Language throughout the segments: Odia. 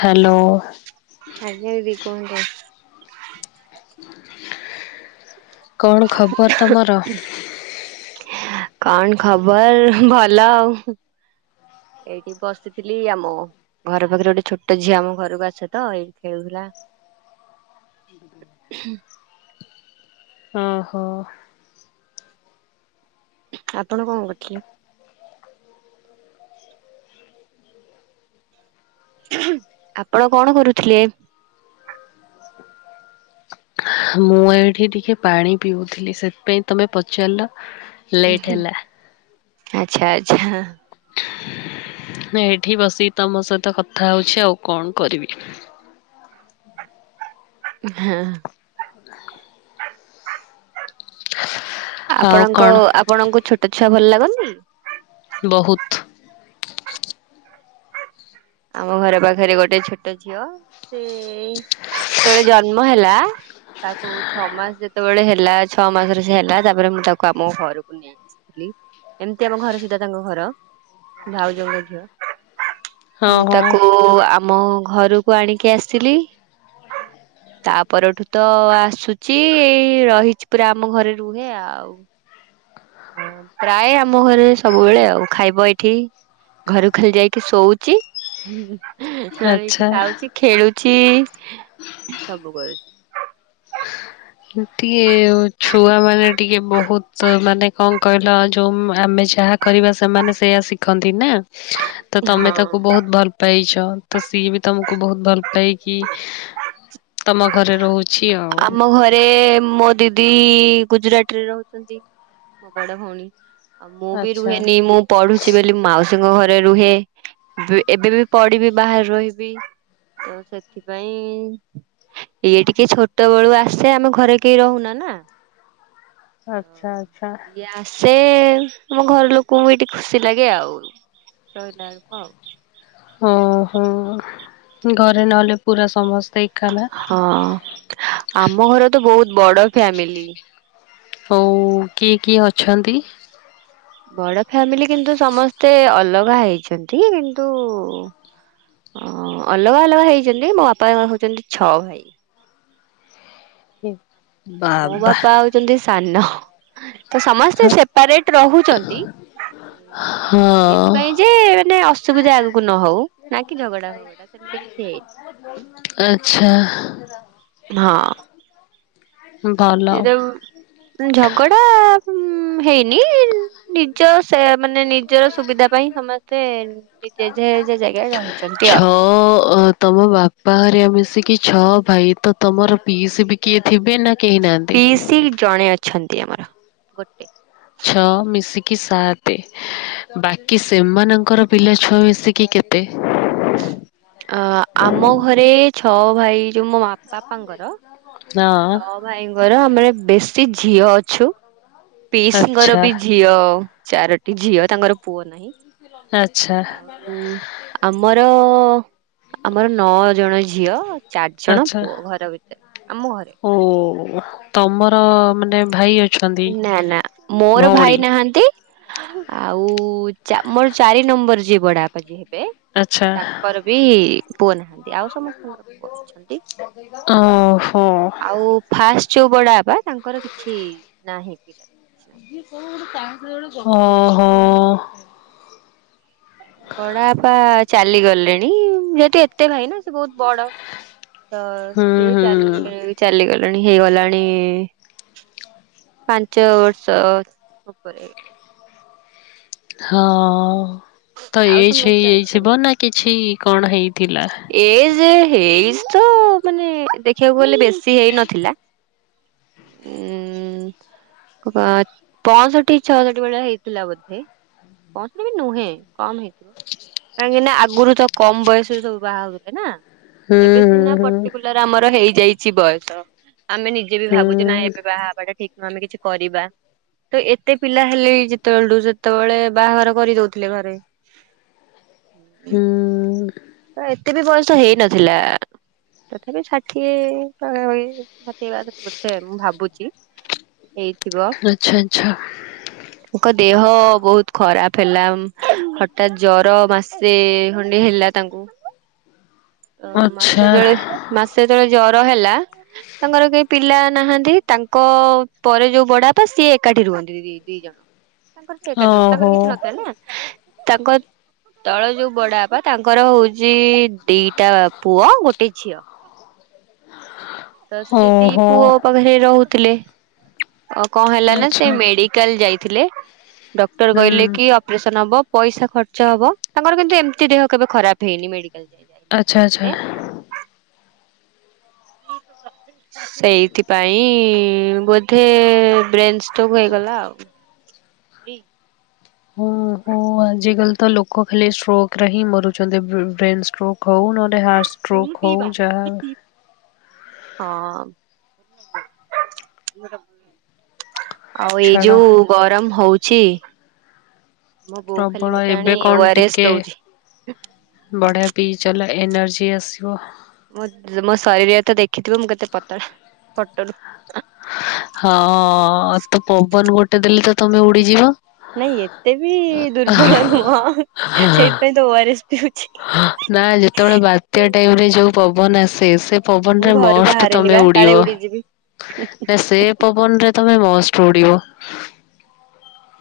ହ୍ୟାଲୋ। ଆଜି ଯିବିି [unintelligible] କଣ ଖବର ତମର? କଣ ଖବର, ଭଲ ଆଉ, ଏଇଠି ବସିଥିଲି ଆମୁ ଘର ପାଖରେ ଗୋଟେ ଛୋଟ ଝିଅ ଆମ ଘରକୁ ଆସେ ତ ଏଇଠି ଖେଳୁଥିଲା। ଆ ଓହୋଃ। ଆପଣ କଣ କରୁଥିଲେ? ହୁଁହୁଁ, ଆପଣ କଣ କରୁଥିଲେ? ମୁଁ ଏଇଠି ଟିକେ ପାଣି ପିଉଥିଲି ସେଥିପାଇଁ ତମେ ପଚାରିଲ ଲେଟ୍ ଉଁହୁଁ ହେଲା ଆଚ୍ଛା-ଆଚ୍ଛା। ଏଇଠି ବସିକି ତମ ସହିତ କଥା ହଉଛି ଆଉ କଣ କରିବି। ହେଁ ହେଁ। ଆଉ ଆପଣଙ୍କ କଣ ଆପଣଙ୍କୁ ଛୋଟ ଛୁଆ ଭଲ ଲାଗନ୍ତି? ବହୁତ୍। ଆମ ଘର ପାଖରେ ଗୋଟେ ଛୋଟ ଝିଅ ସେ-ଏ-ଏ ଯେତେବେଳେ ଜନ୍ମ ହେଲା ତାକୁ ଛଅ ମାସ ଯେତେବେଳେ ହେଲା, ଛଅ ମାସର ସେ ହେଲା ତାପରେ ମୁଁ ତାକୁ ଆମ ଘରକୁ ନେଇ ଇଥିଲି, ଏମିତି ଆମ ଘର ସିଧା ତାଙ୍କ ଘର, ଭାଉଜଙ୍କ ଝିଅ। ମୁଁ ଓହୋ ତାକୁ ଆମ ଘରକୁ ଆଣିକି ଆସିଲି। ଆ ତାପରଠୁ ତ ଆସୁଛି ଏଇ ରହିଛି ପୁରା ଆମ ଘରେ ରୁହେ ଆଉ। ପ୍ରାୟ ଆମ ଘରେ ସବୁବେଳେ ଆଉ ଖାଇବ ଏଇଠି। ଘରୁ ଖାଲି ଯାଇକି ଶୋଉଛି। ନହଲେ ଏଇଠି ଆଚ୍ଛା। ଖାଉଛି ଖେଳୁଛି ସବୁ କରୁଛି। ଟିକେ ଛୁଆ ମାନେ ଟିକେ ବହୁତ ମାନେ କଣ କହିଲ ଯୋଉ ଆମେ ଯାହା କରିବା ସେମାନେ ସେଇୟା ଶିଖନ୍ତି ନା। ତ ତମେ ହଁ। ତାକୁ ବହୁତ ଭଲ ପାଇଛ ତ ସିଏ ବି ତମକୁ ବହୁତ ଭଲ ପାଇକି ତମ ଘରେ ରହୁଛି ଆଉ। ଆମ ଘରେ ମୋ ଦିଦି ଗୁଜୁରାଟ ରେ ରହୁଛନ୍ତି ମୋ ବଡ ଭଉଣୀ। ଆଉ ମୁଁ ବି ଆଚ୍ଛା ରୁହେନି ମୁଁ ପଢୁଛି ବୋଲି ମାଉସୀଙ୍କ ଘରେ ରୁହେ। ଏବେ ବି ପଡିବି ବାହାରେ ରହିବି। ତ ସେଥିପାଇଁ ଇଏ ଟିକେ ଛୋଟ ପତଟବେଳୁ ଆସେ ଆମେ ଘରେ କେହି ରହୁନା ନା। ଆଚ୍ଛା ଆଚ୍ଛା ଇଏ ଆସେ ତମ ଘର ଲୋକଙ୍କୁ ବି ଏଠିକେ ଖୁସି ଲାଗେ ଆଉ। ଶୋଇଲା ବେଳକୁ ଆଉ। ଓହୋ ଘରେ ନହେଲେ ପୁରା ସମସ୍ତେ ଏକା ନା ହଁ ଆମ ଘର ତ ବହୁତ ବଡ ଫ୍ୟାମିଲି। ଆଉ କିଏ କିଏ ଅଛନ୍ତି? ବଡ ଫ୍ୟାମିଲି କିନ୍ତୁ ସମସ୍ତେ ଅଲଗା ହେଇଛନ୍ତି କିନ୍ତୁ ଓ ଅଲଗା ଅଲଗା ହେଇଛନ୍ତି ମୋ ବାପାଙ୍କର ହଉଛନ୍ତି ଛଅ ଭାଇ। ହଁ ମୋ ବାପା ହଉଛନ୍ତି ସାନ ତ ସମସ୍ତେ ସେପାରେଟ ରହୁଛନ୍ତି। ହଁ ହ ଏଇଥିପାଇଁ ଯେ ମାନେ ଅସୁବିଧା ଆଗକୁ ନ ହଉ ନା କି ଝଗଡା ଫଝଗଡା ହଉ। ସେମିତି କିଛି ହେଇନି ଆଚ୍ଛା ହଁ ଭଲ ଏଟ [unintelligible] ଝଗଡା ହେଇନି ନିଜ ସେ ମାନେ ନିଜର ସୁବିଧା ପାଇଁ ସମସ୍ତେ ଯେଝା ଯେଝା ଜାଗାରେ ରହିଛି ଛଅ ତମ ବାପା ହରିଆ ମିଶିକି ଛଅ ଭାଇ। ତ ତମର ପିସ୍ ବି କିଏ ଥିବେ ନା କେହି ନାହାନ୍ତି? ବିଶ ଜଣେ ଅଛନ୍ତି ଆମର ଗୋଟେ। ଛଅ ମିଶିକି ସତେ। ବାକି ସେମାନଙ୍କର ପିଲା ଛୁଆ ମିଶିକି କେତେ? ଅ ଆମ ଘରେ ଛଅ ଭାଇ। ଯୋଉ ମୋ ମା ବାପାଙ୍କର ହଁ ଛଅ ଭାଇଙ୍କର। ଆମେ ବେଶୀ ଝିଅ ଅଛୁ। ପିସଙ୍କର ଆଚ୍ଛା ବି ଝିଅ ଚାରୋଟି ଝିଅ। ତାଙ୍କର ପୁଅ ନାହିଁ। ଆଛା। ଆ ଆମର, ଆମର ନଅ ଜଣ ଝିଅ। ଚାରି ଜଣ ଆଚ୍ଛା ପୁଅ। ଘର ଭିତରେ। ଆମ ଘରେ। ଓ ତମର ମାନେ ଭାଇ ଅ ନା, ନା ମୋର ଭାଇ ନାହାନ୍ତି। ଆଉ ମୋର ଚା ମୋର ଚାରି ନମ୍ବର ଯିଏ ବଡ଼ବାପା ଯିଏ ହେବେ। ଆଛା। କର ବିି ପୁଅ ନାହାନ୍ତି। ଆଉ ସମସ୍ତଙ୍କର ପୁଅ ଅଛନ୍ତି। ଓହୋ ଆଉ ଫାଷ୍ଟ ଯୋଉ ବଡା ବାବା ତାଙ୍କର କିଛି ନାହିଁ ପିଲା। ହଁ ହୋ‌। ବଡା ବାପା ଚାଲିଗଲେଣି। ଯେହେତୁ, ଏତେ ଭାଇ ନା ସେ ବହୁତ ବଡ। ତ ହୁଁ ସିଏ ହୁଁ ଚାଲିଗ ଚାଲିଗଲେଣି ହେଇଗଲାଣି ପାଞ୍ଚ ବର୍ଷ ଉପରେ। ହଁ, ତ ଆଉ ଏଜ୍ ସମସ୍ତେ ଅଛନ୍ତି। ହେଇଯାଇଥିବ ନା କିଛି କଣ ହେଇଥିଲା? ଏଜ୍ ହେଇଚି ତ ମାନେ ଦେଖିବାକୁ ଗଲେ ବେଶ ଶି ହେଇ ନଥିଲା। ହ [inaudible] କ ପା ପଂଷଠି ଛଅଷଠି ଭଳିଆ ହେଇଥିଲା ବୋଧେ। ପଂଷଠି ବି ନୁହେଁ କମ ହେଇଥିବ କାହିଁକି ନା ଆଗରୁ ତ କମ ବୟସ ରେ ସବୁ ବାହାହୋଉଥିଲେ ନା ହୁଁ ଏବେ ହୁଁ ସିନା ପର୍ଟିକୁଲାର ଆମର ହେଇଯାଇଛି ବୟସ। ଆମେ ନିଜେ ବି ହୁଁ ଭାବୁଛେ ନା ଏବେ ବାହାବାଟା ଠିକ। ଆମେ କିଛି କରିବା। ତ ଏତେ ପିଲା ହେଲେ ଯେତେବେଳଠୁ ସେତେବେଳେ ବାହାଘର କରିଦଉଥିଲେ ଘରେ। ହୁଁ। ତ ଏତେ ବି ବୟସ ହେଇ ନଥିଲା। ତଥାପି ଷାଠିଏ ପାଖାପାଖି ଷାଠିଏ ବାସଠୀ ବୋଧେ ମୁଁ ଭାବୁଛି। ହେଇଥିବ। ଆଚ୍ଛା, ଆଚ୍ଛା। ତାଙ୍କ ଦେହ ବହୁତ ଖରାପ ହେଲା। ହଠାତ୍ ଜର ମାସେ ଖଣ୍ଡେ ହେଲା। ତାଙ୍କୁ ଆଚ୍ଛା ଆଚ୍ଛା ମାସେ ତଳେ ମାସେ ତଳେ ଜର ହେଲା ତାଙ୍କର କେହି ପିଲା ନାହାନ୍ତି‌। ତାଙ୍କ ପରେ ଯୋଉ ବଡ଼ବାପା ସିଏ ଏକାଠି ରୁହନ୍ତି ଦି ଦି ଜଣ। ତାଙ୍କର ସେ ଏକାଠି ରହୁ ତାଙ୍କର ଓହୋ କିଛି ନଥିଲା ନା। ତାଙ୍କ ତଳେ ଯୋଉ ବଡ ବାପା ତାଙ୍କର ତାଙ୍କର ହଉଛି ଦିଟା ପୁଅ, ଗୋଟେ ଝିଅ। ତ ସେ ଦି ଓହୋ। ପୁଅ ପାଖରେ ରହୁଥିଲେ। ଅ କଣ ହେଲା ନା ସେ ଆଚ୍ଛା ମେଡିକାଲ ଯାଇଥିଲେ। ଡକ୍ଟର ହୁଁ କହିଲେ କି ଆପ ଅପରେସନ ହବ ପଇସା ଖର୍ଚ୍ଚ ହବ ତାଙ୍କର କିନ୍ତୁ ଏମିତି ଦେହ କେବେ ଖରାପ ହେଇନି ମେଡିକାଲ ଯାଇ ଯାଇ। ଆଚ୍ଛା ଆଚ୍ଛା। ଆ ସେଇଥିପାଇ ବୋଧେ ବ୍ରେନ ଷ୍ଟୋକ ହେଇଗଲା ଆଉ। ଓହଁ। ଓ ଆଜିକାଲି ତ ଲୋକ ଖାଲି ଷ୍ଟ୍ରୋକ୍ରେ ହିଁ ମରୁଛନ୍ତି ଵ୍ ବ୍ରେନ ଷ୍ଟ୍ରକ୍ ହୋଉ ନହେ ରେ ହାର୍ଟ ଷ୍ଟ୍ରୋକ ହଉ ଯାହା ହଁ। ଆଉ ଏଇ ଛାଡ଼ ଯୋଉ ଗରମ ହଉଛି। ମୋ ବୋଉ ପ୍ରବଳ ଖାଲି ମତେ ଆଣି ଏବେ ଓ କଣ ଆର ଏସ୍ ଟିକେ ଦଉଛି। ବଢିଆ ପିଇ ଚାଲ ଏନର୍ଜି ଆସିବ। ମୋ ମୋ ଶରୀର ତ ଦେଖିଥିବ ମୁଁ କେତେ ପତଳା ଫଟରୁୁ। ହଁ। ତ ପବନ ଗୋଟେ ଦେଲେ ତ ତମେ ଉଡିଯିବ? ନାଇଁ ଏତେ ବି ଦୁର୍ବଳ ନୁହଁ। ସେଇଥିପାଇଁ ତ ଓଆରେସ୍ ନା ଯେତେବେଳେ ବାତ୍ୟା ଟାଇମ୍ ରେ ଯୋଉ ପବନ ଆସେ ସେ ମୁଁ ପବନରେ ଘରୁ ମଷ୍ଟ ବାହାରେନି ତମେ ବା କାଳେ ଉଡିବ। ଉଡିଯିବି। ନା ସେ ପବନରେ ତମେ ମଷ୍ଟ ଉଡ଼ିବ।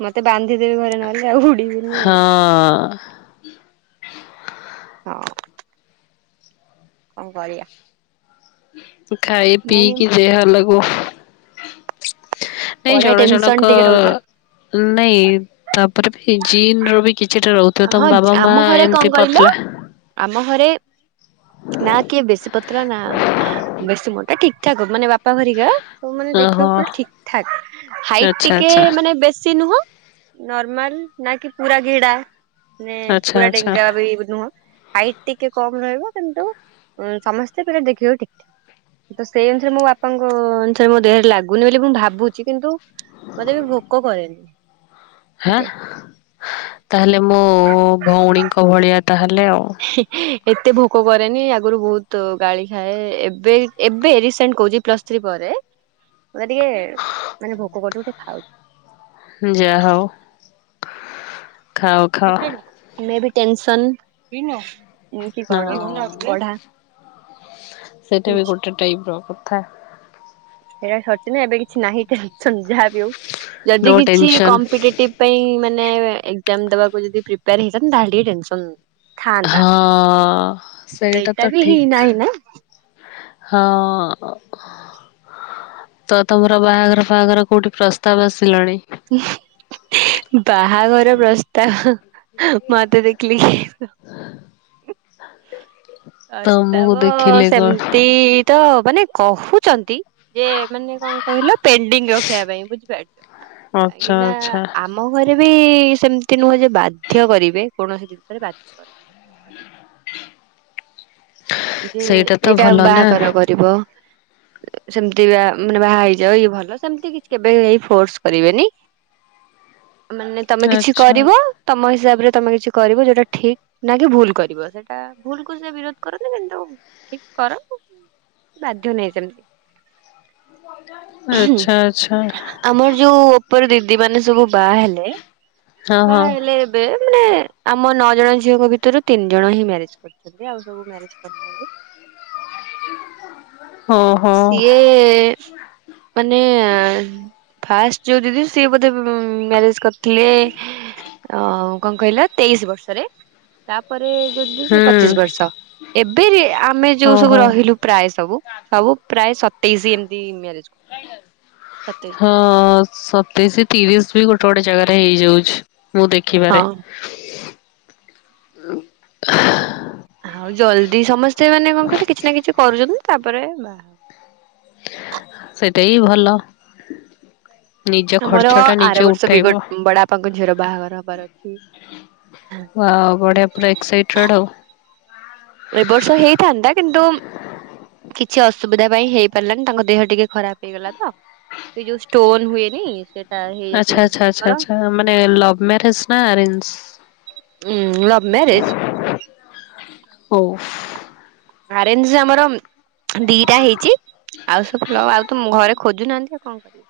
ମତେ ବାନ୍ଧି ଦେବେ ଘରେ ନହେଲେ ଆଉ ଉଡିବିନି ଆଉ। ହଁ। ହଁ। କଣ କରିବା। ଖାଇ ନାଇଁ ନାଇଁ ପିଇକି ଦେହରେ ଲାଗୁ। ନାଇଁ ପଢା ଜଣ ଟେନସନ ଜଣକ, ଟିକେ ରହୁଥିଲା ନାଇଁ ତାପରେ ବି ଜିନ୍ ର ବି କିଛିଟା ରହୁ ତ ତମ ହଁ ବାବା ମା ଆମ ଘରେ କଣ ଏମତି କହିଲ ପତଲା। ଆମ ଘରେ ନା କିଏ ବେଶୀ ପତଳା ନା ବେଶୀ ମୋଟା। ଠିକ୍ ଠାକ୍। ମାନେ ବାପା ହରିକା ସବୁ ମାନେ ଓହୋ ଦେଖିବାକୁ ପୁରା ଠିକ୍ ଠାକ୍। ହାଇଟ୍ ଆଚ୍ଛା ଟିକେ ଆଚ୍ଛା ମାନେ ବେଶୀ ନୁହଁ ନର୍ମାଲ ନା କି ପୁରା ଗେଡା ମାନେ ଆଚ୍ଛା ପୁରା ଆଚ୍ଛା ଡେଙ୍ଗା ବି ନୁହଁ। ହାଇଟ୍ ଟିକେ କମ୍ ରହିବ, କିନ୍ତୁ ସମସ୍ତେ ପିଲା ଦେଖିବାକୁ ଠିକ୍ ଠିକ୍। ତ ସେଇ ଅନୁସାରେ ମୋ ବାପାଙ୍କ ଅନୁସାରେ ମୋ ଦେହରେ ଲାଗୁନି ବୋଲି ମୁଁ ଭାବୁଚି। କିନ୍ତୁ ମତେ ବି ଭୋକ କରେନି। ମତେ। ହେଁ, ତାହେଲେ ମୋ ଭଉଣୀଙ୍କ ଭଳିଆ ତାହେଲେ ଆଉ। ଏତେ ଭୋକ କରେନି। ଆଗରୁ ବହୁତ ଗାଳି ଖାଏ। ଏବେ ଏବେ ରିସେଣ୍ଟ କହୁଚି ଏ ପ୍ଲସ୍ ଥ୍ରି ପରେ ହୁଁ ମତେ ଟିକେ ମାନେ ଭୋକ କରୁଚି ମୁଁ ଟିକେ ଖାଉ ଯା ହଉ। ଖାଅ ଖାଅ ମେ ବି ଟେନସନ୍। ହଁ। ସେଟା ବି ସେଇଟା ଗୋଟେ ଟାଇପ୍ ର କଥା। ସେଇଟା ସରିଚି ନା ଏବେ କିଛି ନାହିଁ ଟେନସନ୍। ଯାହା ବିି ଆଉ ନୋ ଯଦି କିଛି ଟେନସନ କମ୍ପିଟେଟିଭ୍ ପାଇଁ ମାନେ ଏଜ୍ଜାମ୍ ଦେବାକୁ ଯଦି ପ୍ରିପେୟାର ହେଇଥାନ୍ତା ତାହେଲେ ଟିକେ ଟେନସନ୍ ହଁ ସେଇଟା ତ ବି ଠିକ୍। ନାହିଁ ନା ହଁ। ତ ତମର ବାହାଘର ଫାହାଘର କୋଉଠି ପ୍ରସ୍ତାବ ଆସିଲାଣି? ବାହାଘର ପ୍ରସ୍ତାବ ମତେ ଦେଖିଲି କିଏ ତମକୁ ପ୍ରସ୍ତାବ ଦେଖିଲେ କଣ? ସେମିତି ତ ମାନେ କହୁଛନ୍ତି ଯେ ମାନେ କଣ କହିଲ ପେଣ୍ଡିଙ୍ଗ ରଖିବା ପାଇଁ। ବୁଝିପାରୁଚ ଆଚ୍ଛା କାହିଁକି ନା ଆଚ୍ଛା ଆ ମୋ ଘରେ ବି ସେମିତି ନୁହଁ ଯେ ବାଧ୍ୟ କରିବେ, କୌଣସି ଜିନିଷରେ ବାଧ୍ୟ କର [inaudible] ଯେ ସେଇଟା ତ ଏଇଟା ଭଲ ନା ବାହାଘର କରିବ। ସେମିତି ବା ମାନେ ବାହା ହେଇଯାଉ ଇଏ ଭଲ ସେମିତି କିଛି କେବେ କେହି ଫୋର୍ସ କରିବେନି। ମାନେ ତମେ କିଛି ଆଚ୍ଛା। କରିବ ତମ ହିସାବରେ ତମେ କିଛି କରିବ ଯୋଉଟା ଠିକ୍ ନା କି ଭୁଲ୍ କରିବ। ସେଇଟା ଭୁଲ କୁ ସେ ବିରୋଧ କର ମାନେ କିନ୍ତୁ ଠିକ୍ କରନ୍ତୁ। ବାଧ୍ୟ ନାହିଁ ସେମତି। ଆଚ୍ଛା ଆଚ୍ଛା। ଆମର ଯୋଉ ଉପର ଦିଦି ମାନେ ସବୁ ବାହା ହେଲେ, ହଁ ବାହା ହେଲେ ହଁ ଏବେ ମାନେ ଆମ ନଅ ଜଣ ଝିଅଙ୍କ ଭିତରୁ ତିନି ଜଣ ହିଁ ମ୍ୟାରେଜ୍ କରିଛନ୍ତି। ଆଉ ସବୁ ମ୍ୟାରେଜ୍ [unintelligible] ହ ସିଏ ମାନେ ଫାଷ୍ଟ ଯୋଉ ଦିଦି ସିଏ ବୋଧେ ମ୍ୟାରେଜ୍ କରିଥିଲେ। ଅ କଣ କହିଲ ତେଇଶି ବର୍ଷରେ ତାପରେ ଯୋଉ ଦିଦି ସେ ପଚିଶ ହୁଁ। ବର୍ଷ। ଏବେ ଆମେ ଯୋଉ ସବୁ ଓହୋ ରହିଲୁ ପ୍ରାୟ ସବୁ, ସବୁ ପ୍ରାୟ ସତେଇଶ ଏମତି ମ୍ୟାରେଜ୍ [unintelligible] ସତେଇଶ୍ ହଁ ସତେଇଶିି ତିରିଶ ବି ଗୋଟେ ଗୋଟେ ଜାଗାରେ ହେଇଯାଉଚି ମୁଁ ଦେଖିବାରେ। ହଁ [inaudible] ଆଉ ଜଲ୍ଦି ସମସ୍ତେ ମାନେ କଣ କହିଲେ କିଛି ନା କିଛି କରୁଛନ୍ତି। ତାପରେ ବା ସେଇଟା ବି ଭଲ। ନିଜ ଆମର ଖର୍ଚ୍ଚ ଟା ଆର ନିଜେ ବର୍ଷ ବି ଗୋ ଉଠେଇବ। ବଡ ବାପାଙ୍କ ଝିଅର ବାହାଘର ହବାର ଅଛି। ୱାଓ ବଢିଆ ପୁରା ଏକ୍ସାଇଟେଡ୍ ଆଉ। ଏ ବର୍ଷ ହେଇଥାନ୍ତା କିନ୍ତୁ କିଛି ଅସୁବିଧା ପାଇଁ ହେଇ ପାରିଲାନି ତାଙ୍କ ଦେହ ଟିକେ ଖରାପ ହେଇଗଲା ତ। ସେଇ ଯୋଉ ଷ୍ଟୋନ ହୁଏନି ସେ ଆଚ୍ଛା ହେଇଯାଇଥିଲା ଆଚ୍ଛା ଆଚ୍ଛା ଦିଦିଙ୍କର ଆଚ୍ଛା। ମାନେ ଲଭ ମ୍ୟାରେଜ ନା ଆରେଞ୍ଜ? ଉଁ ଲଭ୍ ମ୍ୟାରେଜ୍। ହଉ। ଆରେଞ୍ଜ ରେ ଆମର ଦିଟା ହେଇଚି। ଆଉ ସବୁ ଲ ଆଉ ତ ଘରେ ଖୋଜୁନାହାନ୍ତି ଆଉ କଣ କରିବା।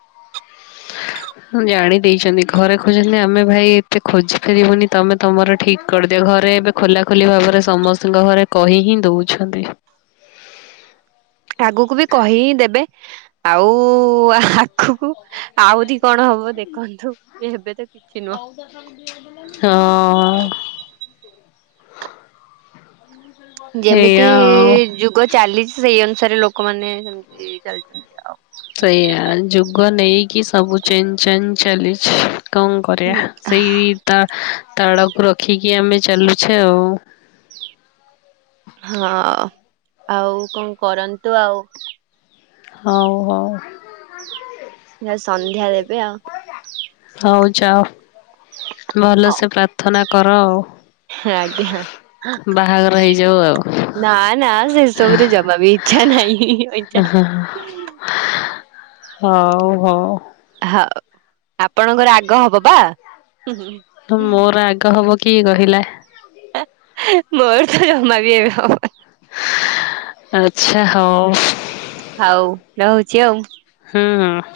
ହ ଜାଣି ଦେଇଛନ୍ତି ଘରେ କହୁଛନ୍ତି ଆମେ ଭାଇ ଏତେ ଖୋଜି ପାରିବୁନି ତମେ ତମର ଠିକ୍ କରିଦିଅ। ଘରେ ଏବେ ଖୋଲା ଖୋଲି ଭାବରେ ସମସ୍ତଙ୍କ ଘରେ କହି ହିଁ ଦଉଛନ୍ତି। ଆଗକୁ ବି କହି ହିଁ ଦେବେ। ଆଉ ଆଗକୁ ଆଉରି କଣ ହବ ଦେଖନ୍ତୁ। ଏବେ ତ ନୁହଁ। ହଁ। ଯେମିତି ଏଇଆ ଆଉ। ଯୁଗ ଚାଲିଚି ସେଇ ଅନୁସାରେ ଲୋକମାନେ ସେମିତି ଚାଲିଛନ୍ତି ଆଉ। ସେଇଆ ଯୁଗ ନେଇକି ସବୁ ଚେଞ୍ଜ ଚାଞ୍ଜ ଚାଲିଛି। କଣ ହୁଁ। କରିବା ସେଇ ତା ତାଳକୁ ରଖିକି ଆମେ ଚାଲୁଛେ ଆଉ। ହଁ। ଆଉ କଣ କରନ୍ତୁ ଆଉ। ହଉ ହଉ। ଯାଉଚି ସନ୍ଧ୍ୟା ଦେବି ଆଉ। ହଉ ଯାଅ। ହଁ ଭଲସେ ପ୍ରାର୍ଥନା କର ଆଉ। ଆଜ୍ଞା ବାହାଘର ହେଇଯାଉ ଆଉ। ନା ନା ସେସବୁରେ ଜମା ବି ଇଚ୍ଛା ନାହିଁ। ଇଚ୍ଛା [unintelligible] ହଉ ହଉ। ହଉ। ଆପଣଙ୍କର ଆଗ ହବ ପା। ମୋର ଆଗ ହବ କିଏ କହିଲା? ମୋର ତ ଜମା ବି ଏବେ ହବନି। ଆଚ୍ଛା ହଉ। ହଉ ରହୁଚି ଆଉ। ହୁଁ।